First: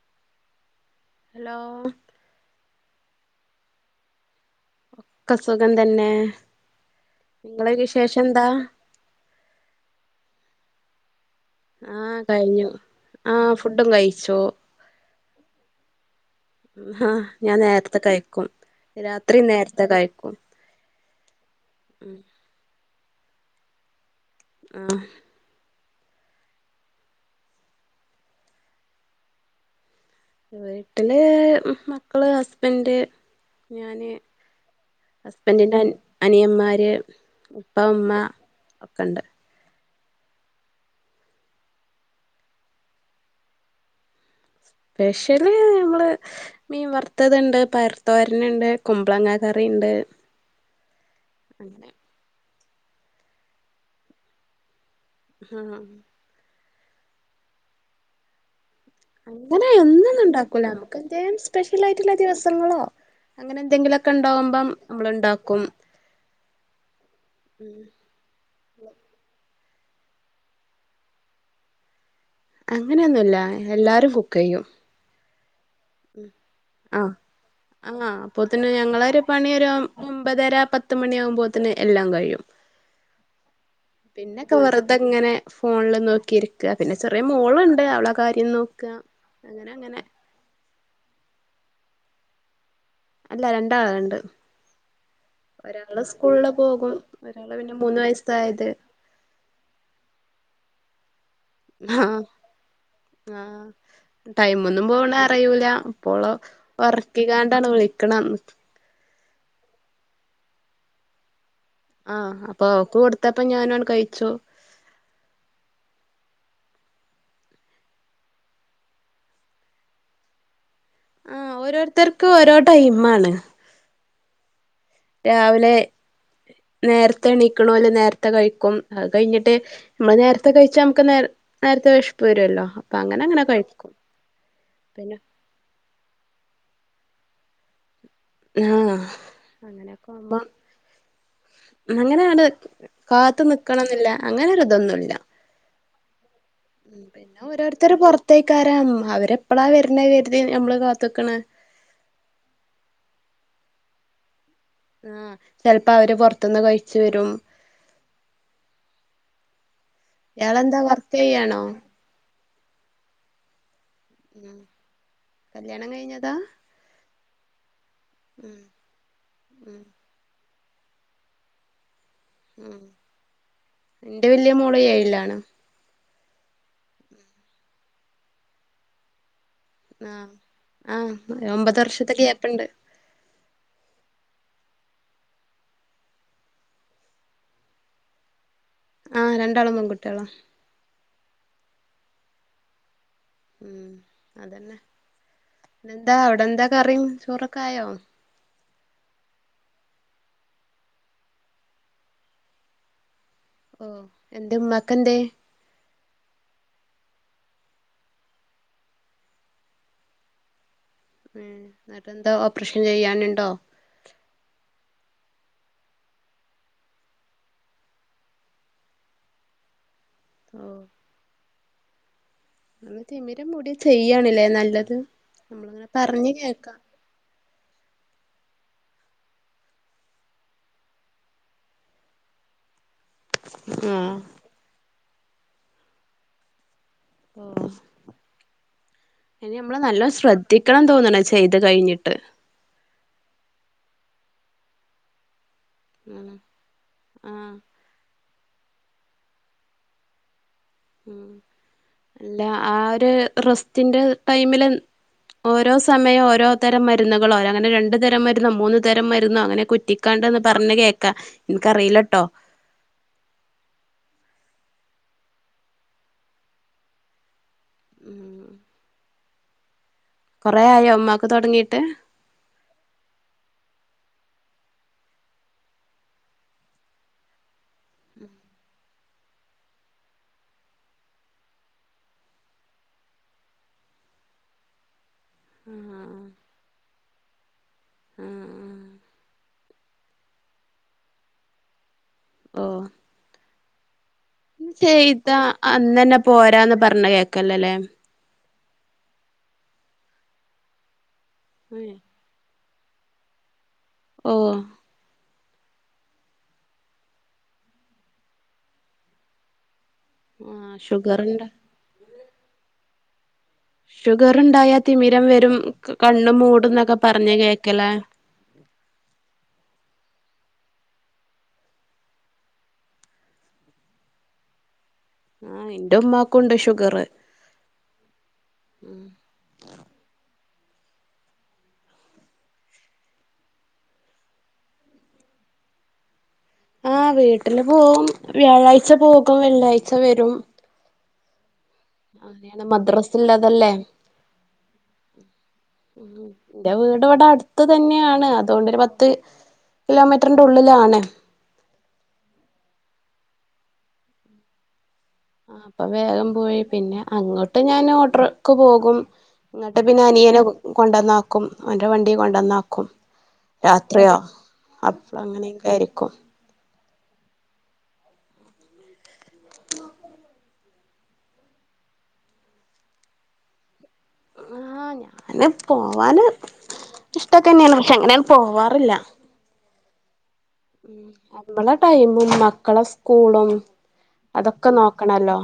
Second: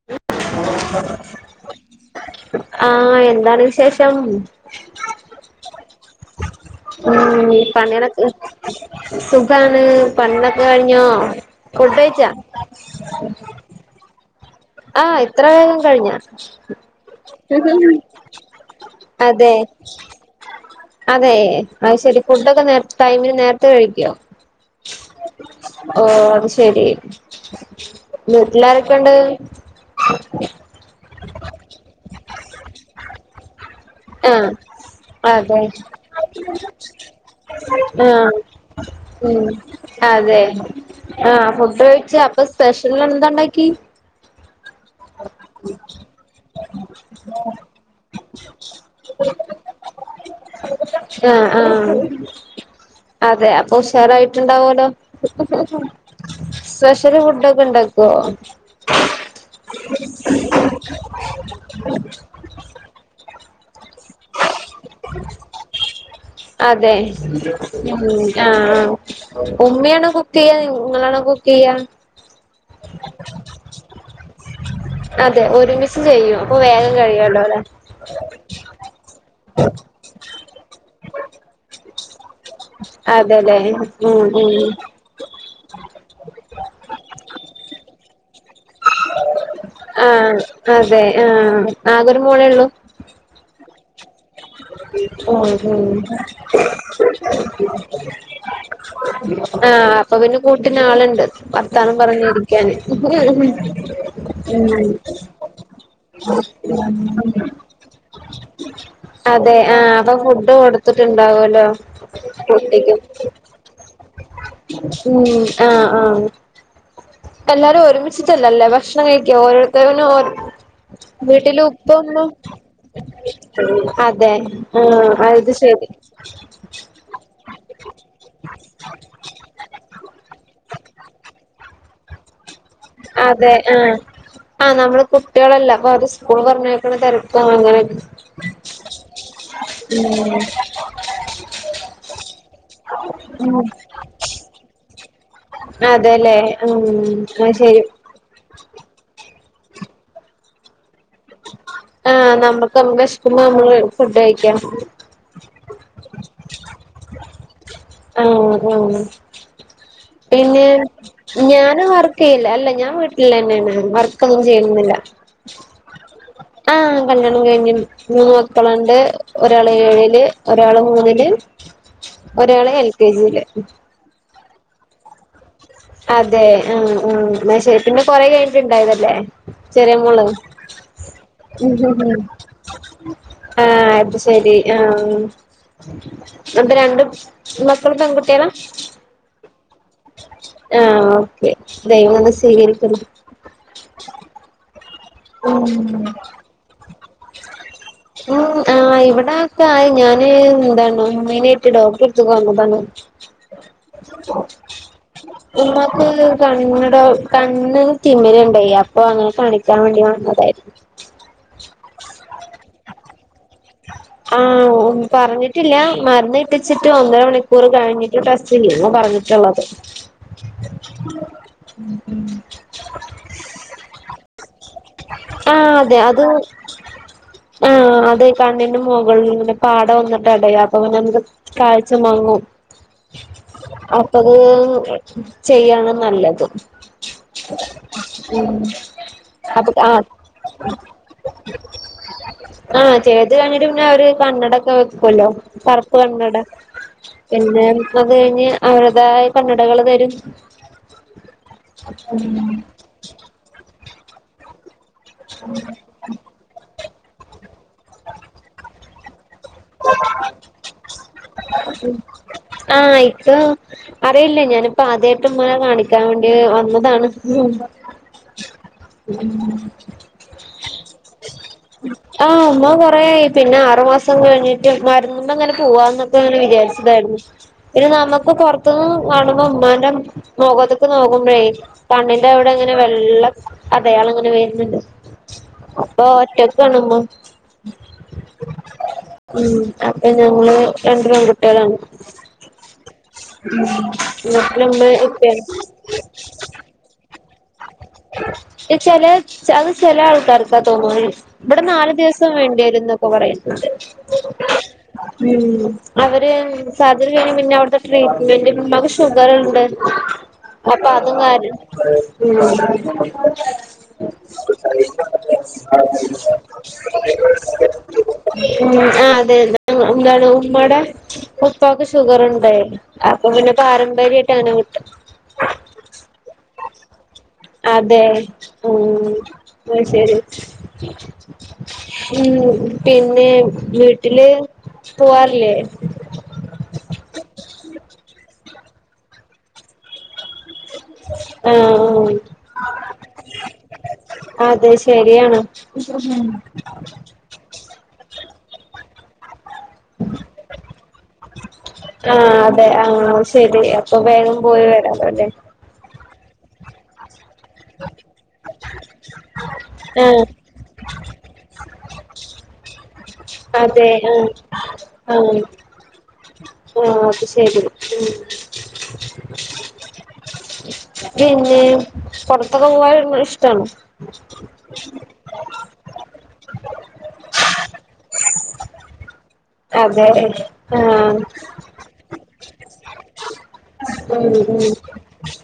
[unintelligible] Hello ആഹ് എന്താണ് വിശേഷം സുഖം തന്നെ ഉം നിങ്ങളെ വിശേഷം പണിലൊക്കെ എന്താ സുഖാണ് പണിലൊക്കെ കഴിഞ്ഞോ ഫുഡ് ആഹ് കഴിച്ചോ കഴിഞ്ഞു ആഹ് ഫുഡും കഴിച്ചു ആഹ് ഇത്ര വേഗം കഴിഞ്ഞ ഹാ ഞാൻ നേരത്തെ കഴിക്കും രാത്രി അതെ നേരത്തെ കഴിക്കും അതെ അത് ശരി ഫുഡൊക്കെ നേ ടൈമന് നേരത്തെ കഴിക്കുവോ ആഹ് ഓ അത് ശെരി വീട്ടിലാരൊക്കെുണ്ട് [inaudible] വീട്ടില് മക്കള് ഹസ്ബന്ഡ് ഞാൻ ആഹ് അതെ ഉപ്പ ഉമ്മ ആഹ് ഒക്കെണ്ട് ഉം അതെ ആഹ് ഫുഡ് കഴിച്ച അപ്പൊ സ്പെഷ്യൽ എന്താണ്ടാക്കി സ്പെഷ്യല് നമ്മള് മീൻ വറുത്തത്ണ്ട് പയർ തോരൻണ്ട് കുമ്പളങ്ങാ കറി ഇണ്ട് ആഹ് ആഹ് അതെ അപ്പോ ഉഷാറായിട്ടുണ്ടാവോലോ ആഹ് സ്പെഷ്യൽ ഫുഡ്‌ ഒക്കെ ഉണ്ടാക്കുവോ അങ്ങനെ എന്നും ഒന്നും ഉണ്ടാക്കില്ല എന്തും സ്പെഷ്യൽ ആയിട്ടുള്ള ദിവസങ്ങളോ അങ്ങനെ എന്തെങ്കിലും [unintelligible] ഉണ്ടാക്കും അതെ ഉം ആഹ് ഉമ്മയണോ കുക്ക് ചെയ്യാ നിങ്ങളണോ കുക്ക് ചെയ്യാ അങ്ങനെയൊന്നുല്ല എല്ലാരും കുക്കയ്യും അതെ [unintelligible] ഒരുമിച്ച് ചെയ്യും അപ്പൊ വേഗം ആഹ് കഴിയല്ലോ ല്ലെ ഒൻമ്പതര പത്ത് മണിയാകുമ്പോത്തന് എല്ലാം കഴിയും അതെലെ ഉം ഉം പിന്നൊക്കെ വെറുതെ ഇങ്ങനെ ഫോണിൽ നോക്കിയിരിക്ക പിന്നെ ചെറിയ മോളുണ്ട് അവള കാര്യം നോക്ക അങ്ങനെ അങ്ങനെ ആഹ് അതെ ആഹ് ആകെ ഒരു മോളേ ഉള്ളൂ അല്ല രണ്ട് ആളുണ്ട് ഉം ഉം സ്കൂളില് പോകും ഒരാള് പിന്നെ മൂന്ന് വയസ്സായത് ആഹ് അപ്പൊ പിന്നെ കൂട്ടന് ആളുണ്ട് വർത്താനം ആഹ് പറഞ്ഞിരിക്കാനും ആഹ് ടൈമൊന്നും ഉം പോണ അറിയൂല [inaudible] കണണം അതെ ആഹ് അപ്പൊ ഫുഡ് കൊടുത്തിട്ടുണ്ടാവല്ലോ ആഹ് അപ്പൊ കുട്ടിക്ക് ഓക്ക് കൊടുത്തപ്പ ഞാനോണ് കഴിച്ചോ ഉം ആഹ് ആഹ എല്ലാരും ഒരുമിച്ചിട്ടല്ലല്ലേ ഭക്ഷണം കഴിക്ക ഓരോരുത്തനും ആഹ് വീട്ടില് ഉപ്പൊമ്മ ഓരോരുത്തർക്ക് ഓരോ ടൈമാണ് അതെ ആഹ് അത് രാവിലെ ശരി നേരത്തെ എണീകണോല് നേരത്തെ കഴിക്കും കഴിഞ്ഞിട്ട് നമ്മള് നേരത്തെ കഴിച്ചാ നമുക്ക് നേ നേരത്തെ വിഷിപ്പ വരുമല്ലോ അതെ ആഹ് ആ നമ്മള് പിന്നെ കുട്ടികളല്ല അപ്പൊ അത് സ്കൂൾ പറഞ്ഞയ്ക്കണ തിരപ്പ അങ്ങന ആഹ് അങ്ങനെയൊക്ക ആമ്പോ അങ്ങനെയ അടെ കാത്ത നിക്കണം എന്നില്ല അങ്ങനെ ഒരു ഇതൊന്നുല്ല അതെല്ലേ ഉം ആയ് ശരി കത്തേക്കാരം അവരെപ്പളാ വരുന്ന കരുതി നമ്മള് കാത്തുക്കണ ആഹ് നമ്മുക്ക്മ്മ കഷിക്കുമ്പോ നമ്മള് ഫുഡ് കഴിക്കാം ആഹ് ചിലപ്പോ അവര് പുൊറത്തുന്ന് കഴിച്ച വരും ആഹ് പിന്നെ ഇയാളെന്താ വർക്ക് ചെയ്യാണോ ഞനവർക്ക് യില്ല അല്ല ഞാൻ വീട്ടിൽ തന്നെയ ഉം കല്യാണം കഴിഞ്ഞതാ ആഹ് കല്യാണം കഴിഞ്ഞഞ് മൂന്ന് മക്കളുണ്ട് ഒരാള് ഏഴില് ഒരാള് മൂന്നില് ഉം എൽ കെ ജിയില് എന്റെ വലിയ മോള് ഏഴിലാണ് അതെ അയ് ശരിക്ഷെ പിന്നെ കൊറെ കഴിഞ്ഞിട്ട്ണ്ടായതല്ലേ ചെറിയ മോള് ആഹ് ആഹ് ഒമ്പത് വർഷത്തെ ഗ്യാപ്പ്ണ്ട് ആഹ് അത് ശരി ആഹ് നപ്പ രണ്ട് മക്കളും പെൺകുട്ടിയള ആഹ് രണ്ടാളും പെൺകുട്ടിയള ആഹ് ഓക്കെ ദയവംന്ന് സ്വീകരിക്കുന്നത് ഉം അതന്നെെന്താ അവിടെ എന്താക്കെറിയും ചോറൊക്കെ ആയോ ഉം ആഹ് ഇവിടെൊക്കെ ആയി ഞാന് എന്താണ് മീനായിട്ട് ഡോക്കട്ടടുത്ത വന്നതാണ് ഓഹ് എന്ത ഉമാക്ക എന്തേ ഉമ്മാക്ക് കണ്ണട കണ് തിമിരണ്ടായി അപ്പൊ അങ്ങനെ കണിക്കാൻ വേണ്ടി വന്നതായിരുന്നു എന്നിട്ട എന്താ ഓപ്പറേഷൻ ചെയ്യാനുണ്ടോ ആ പറഞ്ഞിട്ടില്ല മരുന്ന് കിട്ടിച്ചിട്ട് ഒന്നര മണിക്കൂർ കഴിഞ്ഞിട്ട് ടെസ്റ്റ് ചെയ്യുന്നു പറഞ്ഞിട്ടുള്ളത്. [unintelligible] [inaudible] ഓഹ് ഉ ഉം [inaudible] നമ്മ തിമിരം കൂടിയ ചെയ്യണല്ലേ നല്ലത് ആഹ നമ്മളിങ്ങനെ അതെ അത് പറഞ്ഞ് കേക്കാം ആ അത കണ്ണിന്റെ മുകളിൽ പാടം വന്നിട്ട് ഇടയാ അപ്പൊ പിന്നെ നമുക്ക് കാഴ്ച മാങ്ങും ആഹ് അപ്പത് ചെയ്യാണ് നല്ലത് ഓ ഉ അപ്പ ആ ത്തിക്കണം തോന്നണ ചെയ്ത് കഴിഞ്ഞിട്ട് ആഹ് ചേത് കഴിഞ്ഞിട്ട് പിന്നെ അവര് കണ്ണടൊക്കെ വെക്കുമല്ലോ ഉം കണ്ണട ആഹ് പിന്നെ അത് കഴിഞ്ഞ് അവരുേതായ കണ്ണടകൾ തരും ഉ അല്ല ആ ഒരു റസ്റ്റന്റെ ടൈമില് ഓരോ സമയം ഓരോ തരം മരുന്നുകളോരോ അങ്ങനെ രണ്ടു തരം മരുന്നു മൂന്ന്തരം മരുന്നുന്ന് അങ്ങനെ കുറ്റിക്കാണ്ടന്ന് പറഞ്ഞഞ് കേൾക്കാ എനക്ക്റിയിലട്ടോ ആഹ യിക്ക അറിയില്ലേ ഞാനിപ്പോ ആദ്യമായിട്ടനെ കാണിക്കാൻ വേണ്ടി വന്നതാണ് ഉം ഉം കൊറെ ആയോ ഉമ്മാക്ക് തൊടങ്ങീട്ട് ആഹ് അമ്മോംകൊറയായി പിന്നെ ആറു മാസം കഴിഞ്ഞിട്ട് മരുന്ന് മ്മ ങ്ങനെ പോവാന്ന് ഞങ്ങനെ വിജാരിച്ചതായിരുന്നു എനി നമുക്ക് പൊറത്തുന്ന് കാണുമ്പോ ഉമ്മാന്റെ മുഖത്തക്ക് നോക്കുമ്പോഴേ കണ്ണിന്റെ അവിടെ ങ്ങനെ വെള്ളം അതെയാള്ങ്ങനെ വേര്ണണ്ട് അപ്പൊ ഒറ്റക്ക കാണ്പോ ആഹ് ആഹ് ഉ അപ്പ ഞങ്ങള് രണ്ടു പൺകുട്ടികളാണ് ഓ വീട്ടില് ഇ മ്മേ ഇപ്പയും ചെയ്താ ആണ് അന്നന്നെ പോരാന്ന് പറഞ്ഞേ കേൾക്കല്ലല്ലേ ചെല അത് ചെല ആൾക്കാർക്കാ തോന്നുന്നു ഇവിടെ നാല് ദിവസ ത്തം വേണ്ടി യേരുന്നൊക്കെ പറയ്ണ് ഓ ഉ അവര് സർജറി കഴിഞ്ഞ് പിന്നെ അവിടത്തെ ട്രീറ്റ്മെന്റ് മ്മാക്ക് ഷുഗറുണ്ട് ആഹ് അപ്പൊ അത് ഷുഗർണ്ട് കാര്യം ഷുഗർണ്ടായാ തിമിരം വരും കണ്ണ് മൂടും എന്നൊക്കെ പറഞ്ഞ കേക്കല ഉ ആഹ് അതെ എന്താണ് ഉമാടെ ഉപ്പാക്ക് ഷുഗറ്ണ്ടേ അപ്പൊ പിന്നെ പാരമ്പര്യയിട്ട് അങ്ങനെ കിട്ടും ആഹ് ഇന്റെ ഉമ്മാക്കുണ്ട് ഷുഗറ് അതെ ഉം ന്നശരി ഉ പിന്നെ വീട്ടില് പോവാറില്ലേ ആഹ് വീട്ടില് പോകും വ്യാഴാഴ്ച പോകും വെള്ളിയാഴ്ച വരും ആഹ് അങ്ങനെയാണ് മദ്രസള്ളതല്ലേ അതെ ശരിയാണ് എന്റെ വീട് ഇവിടെ അടുത്ത് തന്നെയാണ് അതൊണ്ടോരു പത്ത് കിലോമീറ്ററിന്റെ ഉള്ളിലാണ് ആഹ് അതെ ആഹ് ശരി അപ്പൊ വേഗം പോയി വരാലോല്ലേ അപ്പൊ വേഗം പോയി പിന്നെ അങ്ങോട്ട് ഞാൻ ഓടോർക്ക് പോകും ഇങ്ങട്ട് പിന്നെ അനിയന് ആ കൊണ്ടന്നാക്കും ഓന്റെ വണ്ടി കൊണ്ടന്നാക്കും അതെ രാത്രിയോ ആ അപ്പള അങ്ങനെക്കെ ആയിരിക്കും ഓ അത് ശെരി ഉ പിന്നെ പൊറത്തെക്കെ പോകാൻ ഒര്ങ്ങ്ണ ഇഷ്ടാണോ ആഹ് ഞാന് പോവാന് ഇഷ്ടൊക്കെ ന്നെയാണ് പക്ഷെ അങ്ങന്യാണ്ട് പോവാറില്ല അതെ ആഹ് അമ്മളെ ടൈമും മക്കളെ സ്കൂളും ഉം അതൊക്കെ ഉം നോക്കണല്ലോ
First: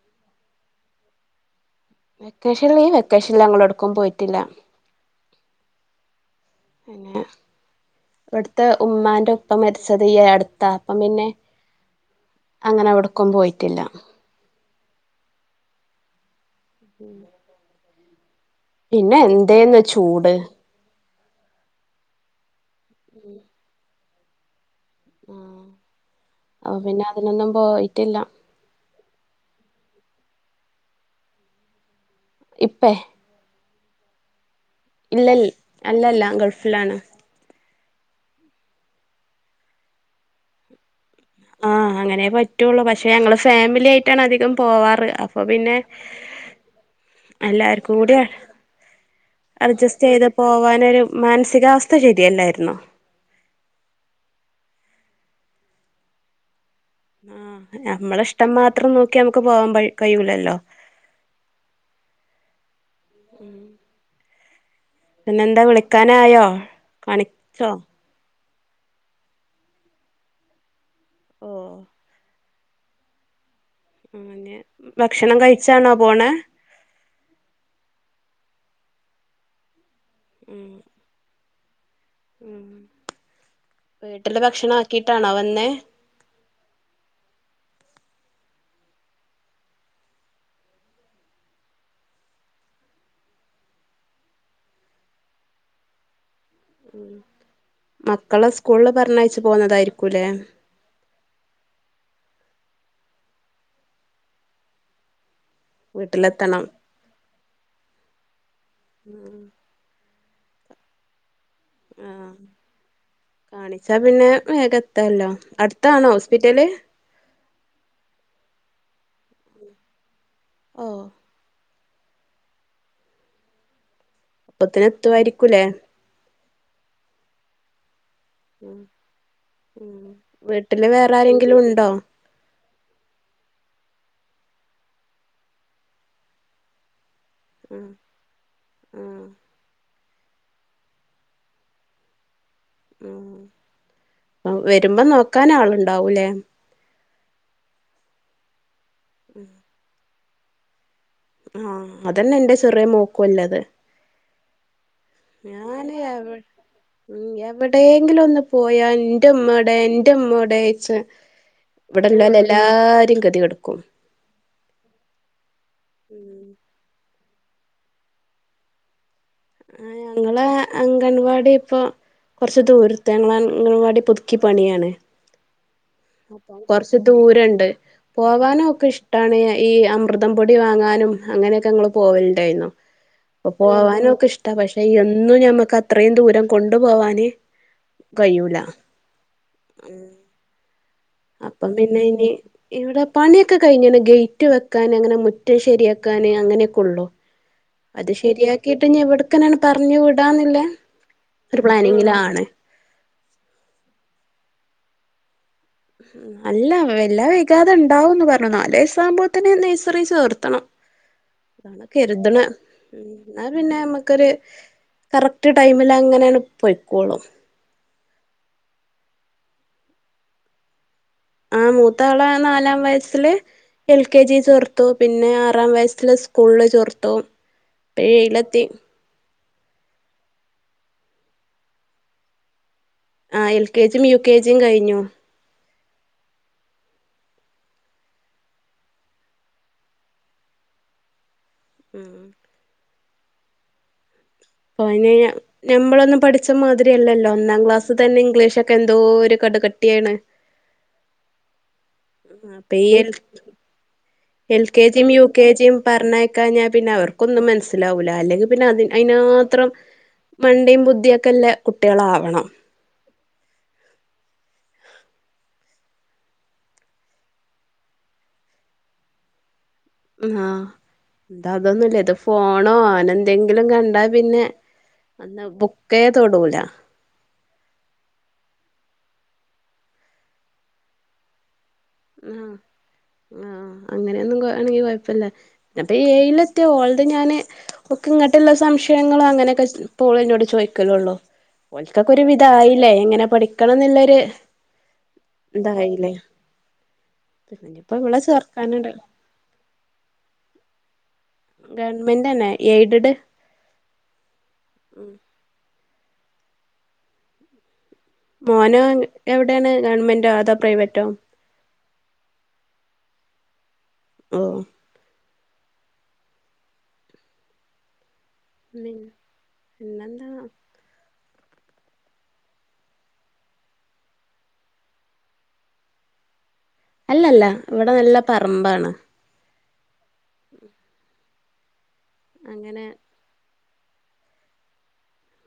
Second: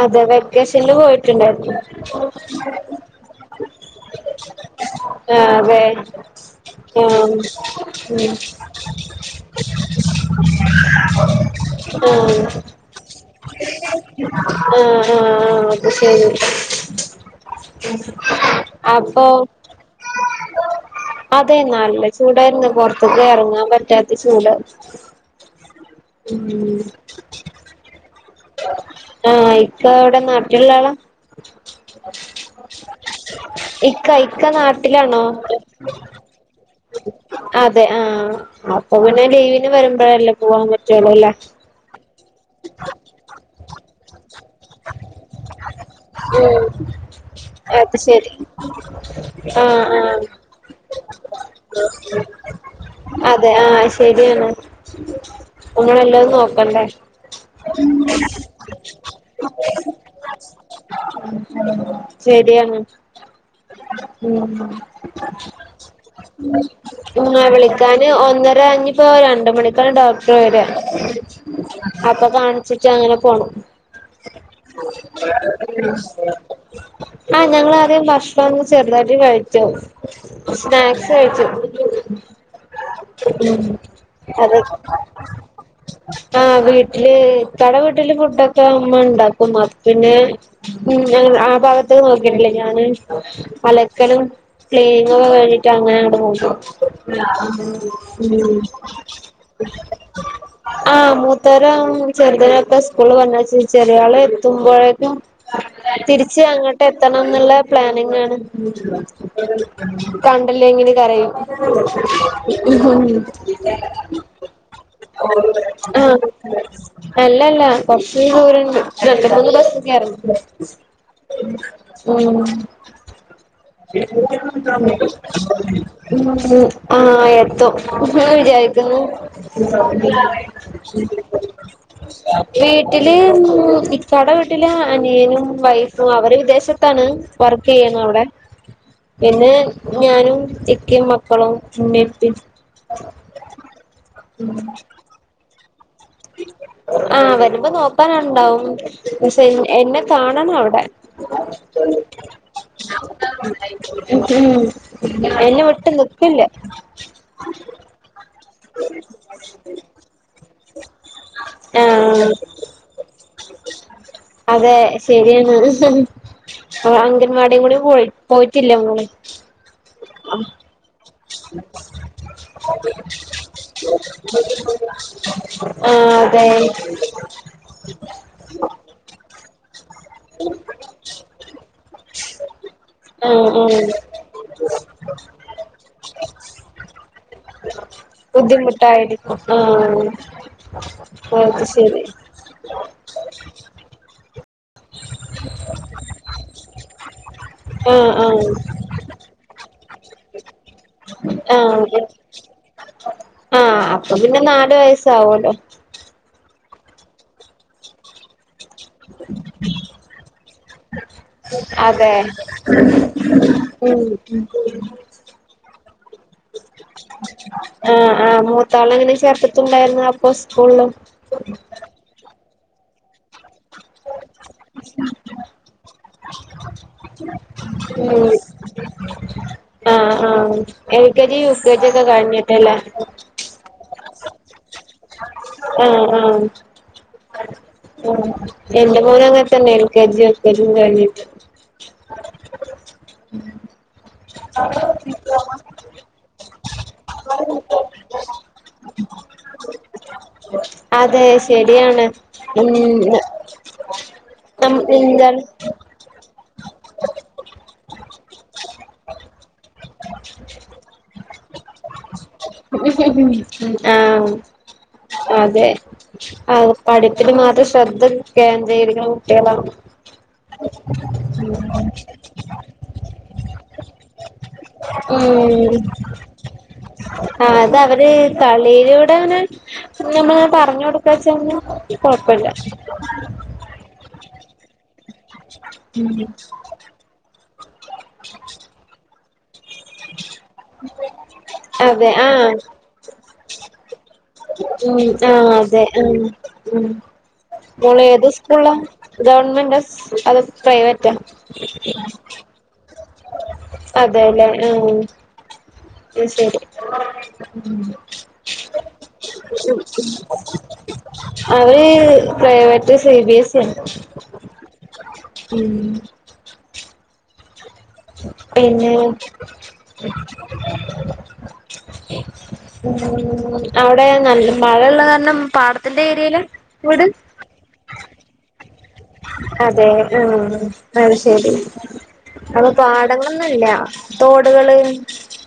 അതെ വെക്കേഷനില് പോയിട്ടുണ്ടായിരുന്നു വെക്കേഷൻ ഈ വെക്കേഷന് ഞങ്ങളട്ക്കും പോയിട്ടില്ല [unintelligible] പിന്നെ ഉം ഇവിടുത്തെ ഉമ്മാന്റെ ഉപ്പ മരിച്ചത് ഈ അടുത്താ അപ്പം പിന്നെ അങ്ങനെവ്ടെ ക്കം പോയിട്ടില്ല ആഹ്ആഹ് ആഹ് അത് ശരി [inaudible] ഇന്നെ എന്തേന്ന് ചൂട് അതെ നല്ലചൂടായിരുന്നു പൊറ് ത്ത്ക്കറങ്ങാൻ പറ്റാത്ത ചൂട് ആഹ് ഉം അപ്പൊ പിന്നെ അതിനൊന്നും പോയിട്ടില്ല ആഹ് ഇക്കവിടെ നാട്ടിലുള്ള ആളാ ഇപ്പേ ഇക്ക ഇക്ക നാട്ട് ഇല്ലൽ അല്ലല്ല ഗൾഫിലാണ് അതെ ആഹ് അപ്പൊ പിന്നെ ലീവിന് വരുമ്പഴ് അല്ലെ പോവാൻ പറ്റൊള്ളൂ അല്ലേ ആഹ് അങ്ങനെ പറ്റുള്ളൂ പക്ഷെ ഞങ്ങള് ഫാമിലി ആയിട്ടാണ് അധികം പോവാറ് അപ്പൊ പിന്നെ [inaudible] എല്ലാർക്കും അത് കൂടി ശരി ആഹ് അഡ്ജസ്റ്റ് ആഹ് ചെയ്ത് പോവാന് ഒരു മന സികാവസ്ഥ ശരിയല്ലായിര്ന്നൊ അതെ ആഹ് ശരിയാണ് നമ്മള് എല്ലതും നോക്കണ്ടേ ആ നമ്മള ഇഷ്ടം മാത്രം നോക്കി ഞമക്ക് പോവാബൈ കയൂല്ലല്ലോ ശരിയാണ് ഉം പിന്നെന്താ വിളിക്കാനായോ ഇങ്ങളെ കാണിച്ചോ വിളിക്കാൻ ഒന്നര ഇഞ്ഞിപ്പോ രണ്ട് മണിക്കാണ് ഡോക്ടർ വരാ ഓ അപ്പൊ കാണി ച്ചിട്ട് അങ്ങനെ പോണം ആ നെ ഭക്ഷണം കഴി ആഹ് ഞങ്ങള് ആദ്യം ഭക്ഷണം ഒന്ന് ചെറുതായിട്ട് കഴിച്ചു ഉം സ്നാക്സ് കഴിച്ചു ഉം ഉം വീട്ടില് അതെ ഭക്ഷണം ആക്കിട്ടാണോ വന്നേ ആഹ് വീട്ടില് ഇക്കാടെ വീട്ടില് ഫുഡൊക്കെ ഉമ്മ ഇണ്ടാക്കും അപ്പൊ പിന്നെ ഉം ആ ഭാഗത്തേക്ക് നോക്കിയിട്ടില്ലേ ഞാന് അലക്കലും ക്ലിനുകൾ കഴിഞ്ഞിട്ട് അങ്ങന അങ്ങോട്ട്‌ പോയി നോക്കു മക്കളെ ഉം സ്കൂളില് പറഞ്ഞയച്ചു പോന്നതായിരിക്കൂല്ലേ ആഹ് മൂത്തരം ചെറുതിനൊക്കെ സ്കൂള് പറഞ്ഞയച്ചേച് ചെറിയാള് എത്തുമ്പോഴേക്കും തിരിച്ച് വീട്ടിലെത്തണം അങ്ങോട്ട് എത്തണം എന്നുള്ള പ്ലാനിങ് ആണ് കണ്ടില്ലെങ്കില് കരയും ആഹ് കാണിച്ചാ പിന്നെ വേഗം [inaudible] എത്തല്ലോ അടുത്താണോ ഉം ഹോസ്പിറ്റല് അല്ലല്ല കൊറച്ച് ദൂരണ്ട് രണ്ട് മൂന്ന് ബസ് കേറണം ഓ ഉം ഉം അപ്പത്തിന് എത്തുവായിരിക്കൂലേ ആഹ് എത്തും ഇങ്ങള് വിചാരിക്കുന്നു ഉം വീട്ടില് വേറെ ആരെങ്കിലും ഉണ്ടോ വീട്ടില് ഇക്കാടെ വീട്ടില് അനിയനും വൈഫും അവര് വിദേശത്താണ് വർക്ക് ആഹ് ചെയ്യുന്നു അവിടെ ആഹ് പിന്നെ ഞാനും ഇക്കിം മക്കളും ഇമ്മി ഇപ്പിം ഉം അ വരുമ്പോ നോക്കാൻ ആളുണ്ടാവൂലേ ആഹ് വരുമ്പോ നോക്കാന് ആളുണ്ടാവും പക്ഷെ എന്നെ കാണണം അവിടെ ആഹ് അതന്നെ എന്റെ ചെറേ മോക്കും ഇല്ലത് മം ഞാന് എവിടെയെങ്കിലും ഒന്ന് പോയാ ഇന്റെമ്മ വ്ടെ ഇൻ ന്റെ ഇമ്മവ്ടെയ്ച്ച് ഇവിടെ ആഹ് ഉള്ളോലെ എല്ലാരിം ഗതി കെടുക്കും അതെ ശരിയാണ് അംഗൻവാടിലും കൂടെ പോയി പോയിട്ടില്ല ഓള് ആഹ് ഞങ്ങളെ അംഗൻവാടി ഇപ്പൊ കുറച്ച് ദൂരത്ത് ഞങ്ങളെ അംഗൻ വാടി പുതുക്കി പണിയാണ് ആഹ് അതെ അപ്പൊ കൊറച്ച് ദൂരണ്ട് പോവാന് ഓൾക് ഇഷ്ടാണ് ഈ അ അമൃതം പൊടി വാങ്ങാനും അങ്ങനെയൊക്കെ ഞങ്ങള് പോവലുണ്ടായിരുന്നു ആഹ് അപ്പൊ ആഹ് പോവാനും ഒക്കെ ഇഷ് പക്ഷെ എന്നും ഞമ്മക്ക് അത്രയും ദൂരം കൊണ്ടു പോവാന് കയ്യൂല ബുദ്ധിമുട്ടായിരിക്കും ഉം അപ്പം പിന്നെ ഇനി ഇവിടെ പണിയൊക്കെ കഴിഞ്ഞ്ണ് ഗേറ്റ് വെക്കാന് അങ്ങനെ മുറ്റം ശരിയാക്കാന് അങ്ങനെയൊക്കെ ഒള്ളു അത് ആഹ് ആഹ് ശരിയാക്കിട്ട് ഇഞ്ഞി ഇവട്ക്കെന്നെ പറഞ്ഞു വിടാന്നിള്ള ഒരു ആഹ് പ്ലാനിങ്ങില് ആണ് ആഹ് അപ്പൊ പിന്നെ നാല് വയസ്സ് ആവല്ലോ നല്ലം വെല്ലവൈകാതെ ഉണ്ടാവുന്ന് പറഞ്ഞു ന്ന നാലയ്സാവുമ്പോത്തിന് നഴ്സറി ചേർത്തണം അതാണ് അതെ കേര്ത്ണ ന്നാൽ പിന്നെ ഉം അമ്മക്കൊരു കറക്റ്റ് ടൈമിലങ്ങനണ്ട് പൊയ്ക്കോളും ആഹ് ആഹ് മൂത്താളേ പിന്നെ ചേർത്തിട്ട്ണ്ടായിരുന്നു അപ്പൊ സ്കൂൾളും ആഹ് മൂത്താളേ നാലാം വയസ്സില് എൽ കെ ജി ചേർത്തു പിന്നെ ആറാം വയസ്സില് സ് സ്കൂളിൽ ചേർത്തു ഇപ്പ ഉം ഏഴിലെത്തി ആഹ് ആഹ് ആഹ് L K G U K G ഒക്കെ കഴിഞ്ഞിട്ടല്ലേ ആഹ് എൽ കെ ജിം യു കെ ജിയും കഴിഞ്ഞു ആഹ് ആഹ് ഓഹ് എന്റെ മോനുഅങ്ങൻത്തന്നേനി U K G L K G കഴിഞ്ഞിട്ട് ഉം അയിന് ഞ ഞമ്ബളൊന്നും പഠിച്ച മാതിരിയല്ലോല്ലോ ഒന്നാം ക്ലാസ് തന്നെ ഇംഗ്ലീഷോക്കെ എന്ത് ന്തോര് കട് കട്ടിയാണ് അതെ ശരിയാണ് ആഹ് ഉം പെയ്യൽ എൽ ന കെ ജിയും യു എന്താണ് കെ ജിയും പറഞ്ഞേയക്കാഞ്ഞാപിന്നെ അവർക്കൊന്നും മനസ്സ് ലാവൂല അല്ലെങ്കിൽ പിന്നെ അതിൻ അയിനാത്രം മണ്ടിം ബുദ്ധിയൊക്കെല്ല കുട്ട്യാളാവണം ആഹ് അതെ ആഹ് പഠിപ്പല് മാത്രം ശ്രദ്ധ കേന്ദ്രീരിക്കണ കുട്ട്യാളാവണം ആഹ് ഇത അതൊന്നുയില്ല ഇത് ഫോണോ അനന്തെങ്കിലും കണ്ടാ പിന്നെ അന്നഅവു ബുക്കേ തൊടൂല ആഹ് അതഅവര് കളിലൂടെ അങ്ങനെ നമ്മള് പറഞ്ഞു കൊടുക്കച്ചാന്ന് കുഴപ്പയില്ല ആഹ് ആഹ് അങ്ങനെയൊന്നും കൊആണെങ്കികൊഴപ്പല്ല്യ ഞാൻപ്പേഏയിലത്യാ ഓൾത് ഞാന് ബുക്ക് ഇങ്ങട്ട്ള്ള സംശയങ്ങളഅങ്ങനെയൊക്കെ പ്പോള് ഇന്നോട് ചോയ്ക്കലൊള്ളും അതെ ഓൽക്കൊക്കെരു ആ വിധായില്ലേ എങ്ങനെ പഠിക്കണംന്ന്ള്ളൊര് ഇഞ്ഞീ ആഹ് അതെ ഉം ഇനിയിപ്പോ മോള് ഇവളെ ഏത് സ്കൂൾള ചേർക്കാന്ണ്ട് ഗവൺമെന്റസ് അത് പ്രൈവറ്റാ ഗവൺമെന്റന്നേ എയ്ഡ്ട് അതേല്ലേ ഹ് അഹ്ശെരി മോനോ എവ്ടേണ് ഗവൺമെന്റോ അതോ പ്രൈവറ്റോ അവര് പ്രൈവറ്റ് സി ബി എസിയാണ് ഓഹ് ഉം പിന്നെ പിന്നെന്താ അവ്ടെ നല്ല മഴള്ള കാരണം പാടത്തിന്റെ ഏര്യേലാ വീട് അല്ല ഇവടെ നല്ല പറമ്പാണ് അതെ ഉം അത് ശരി അപ്പൊ അങ്ങനെ പാ ടങ്ങളൊന്നുല്ല തോട്കള്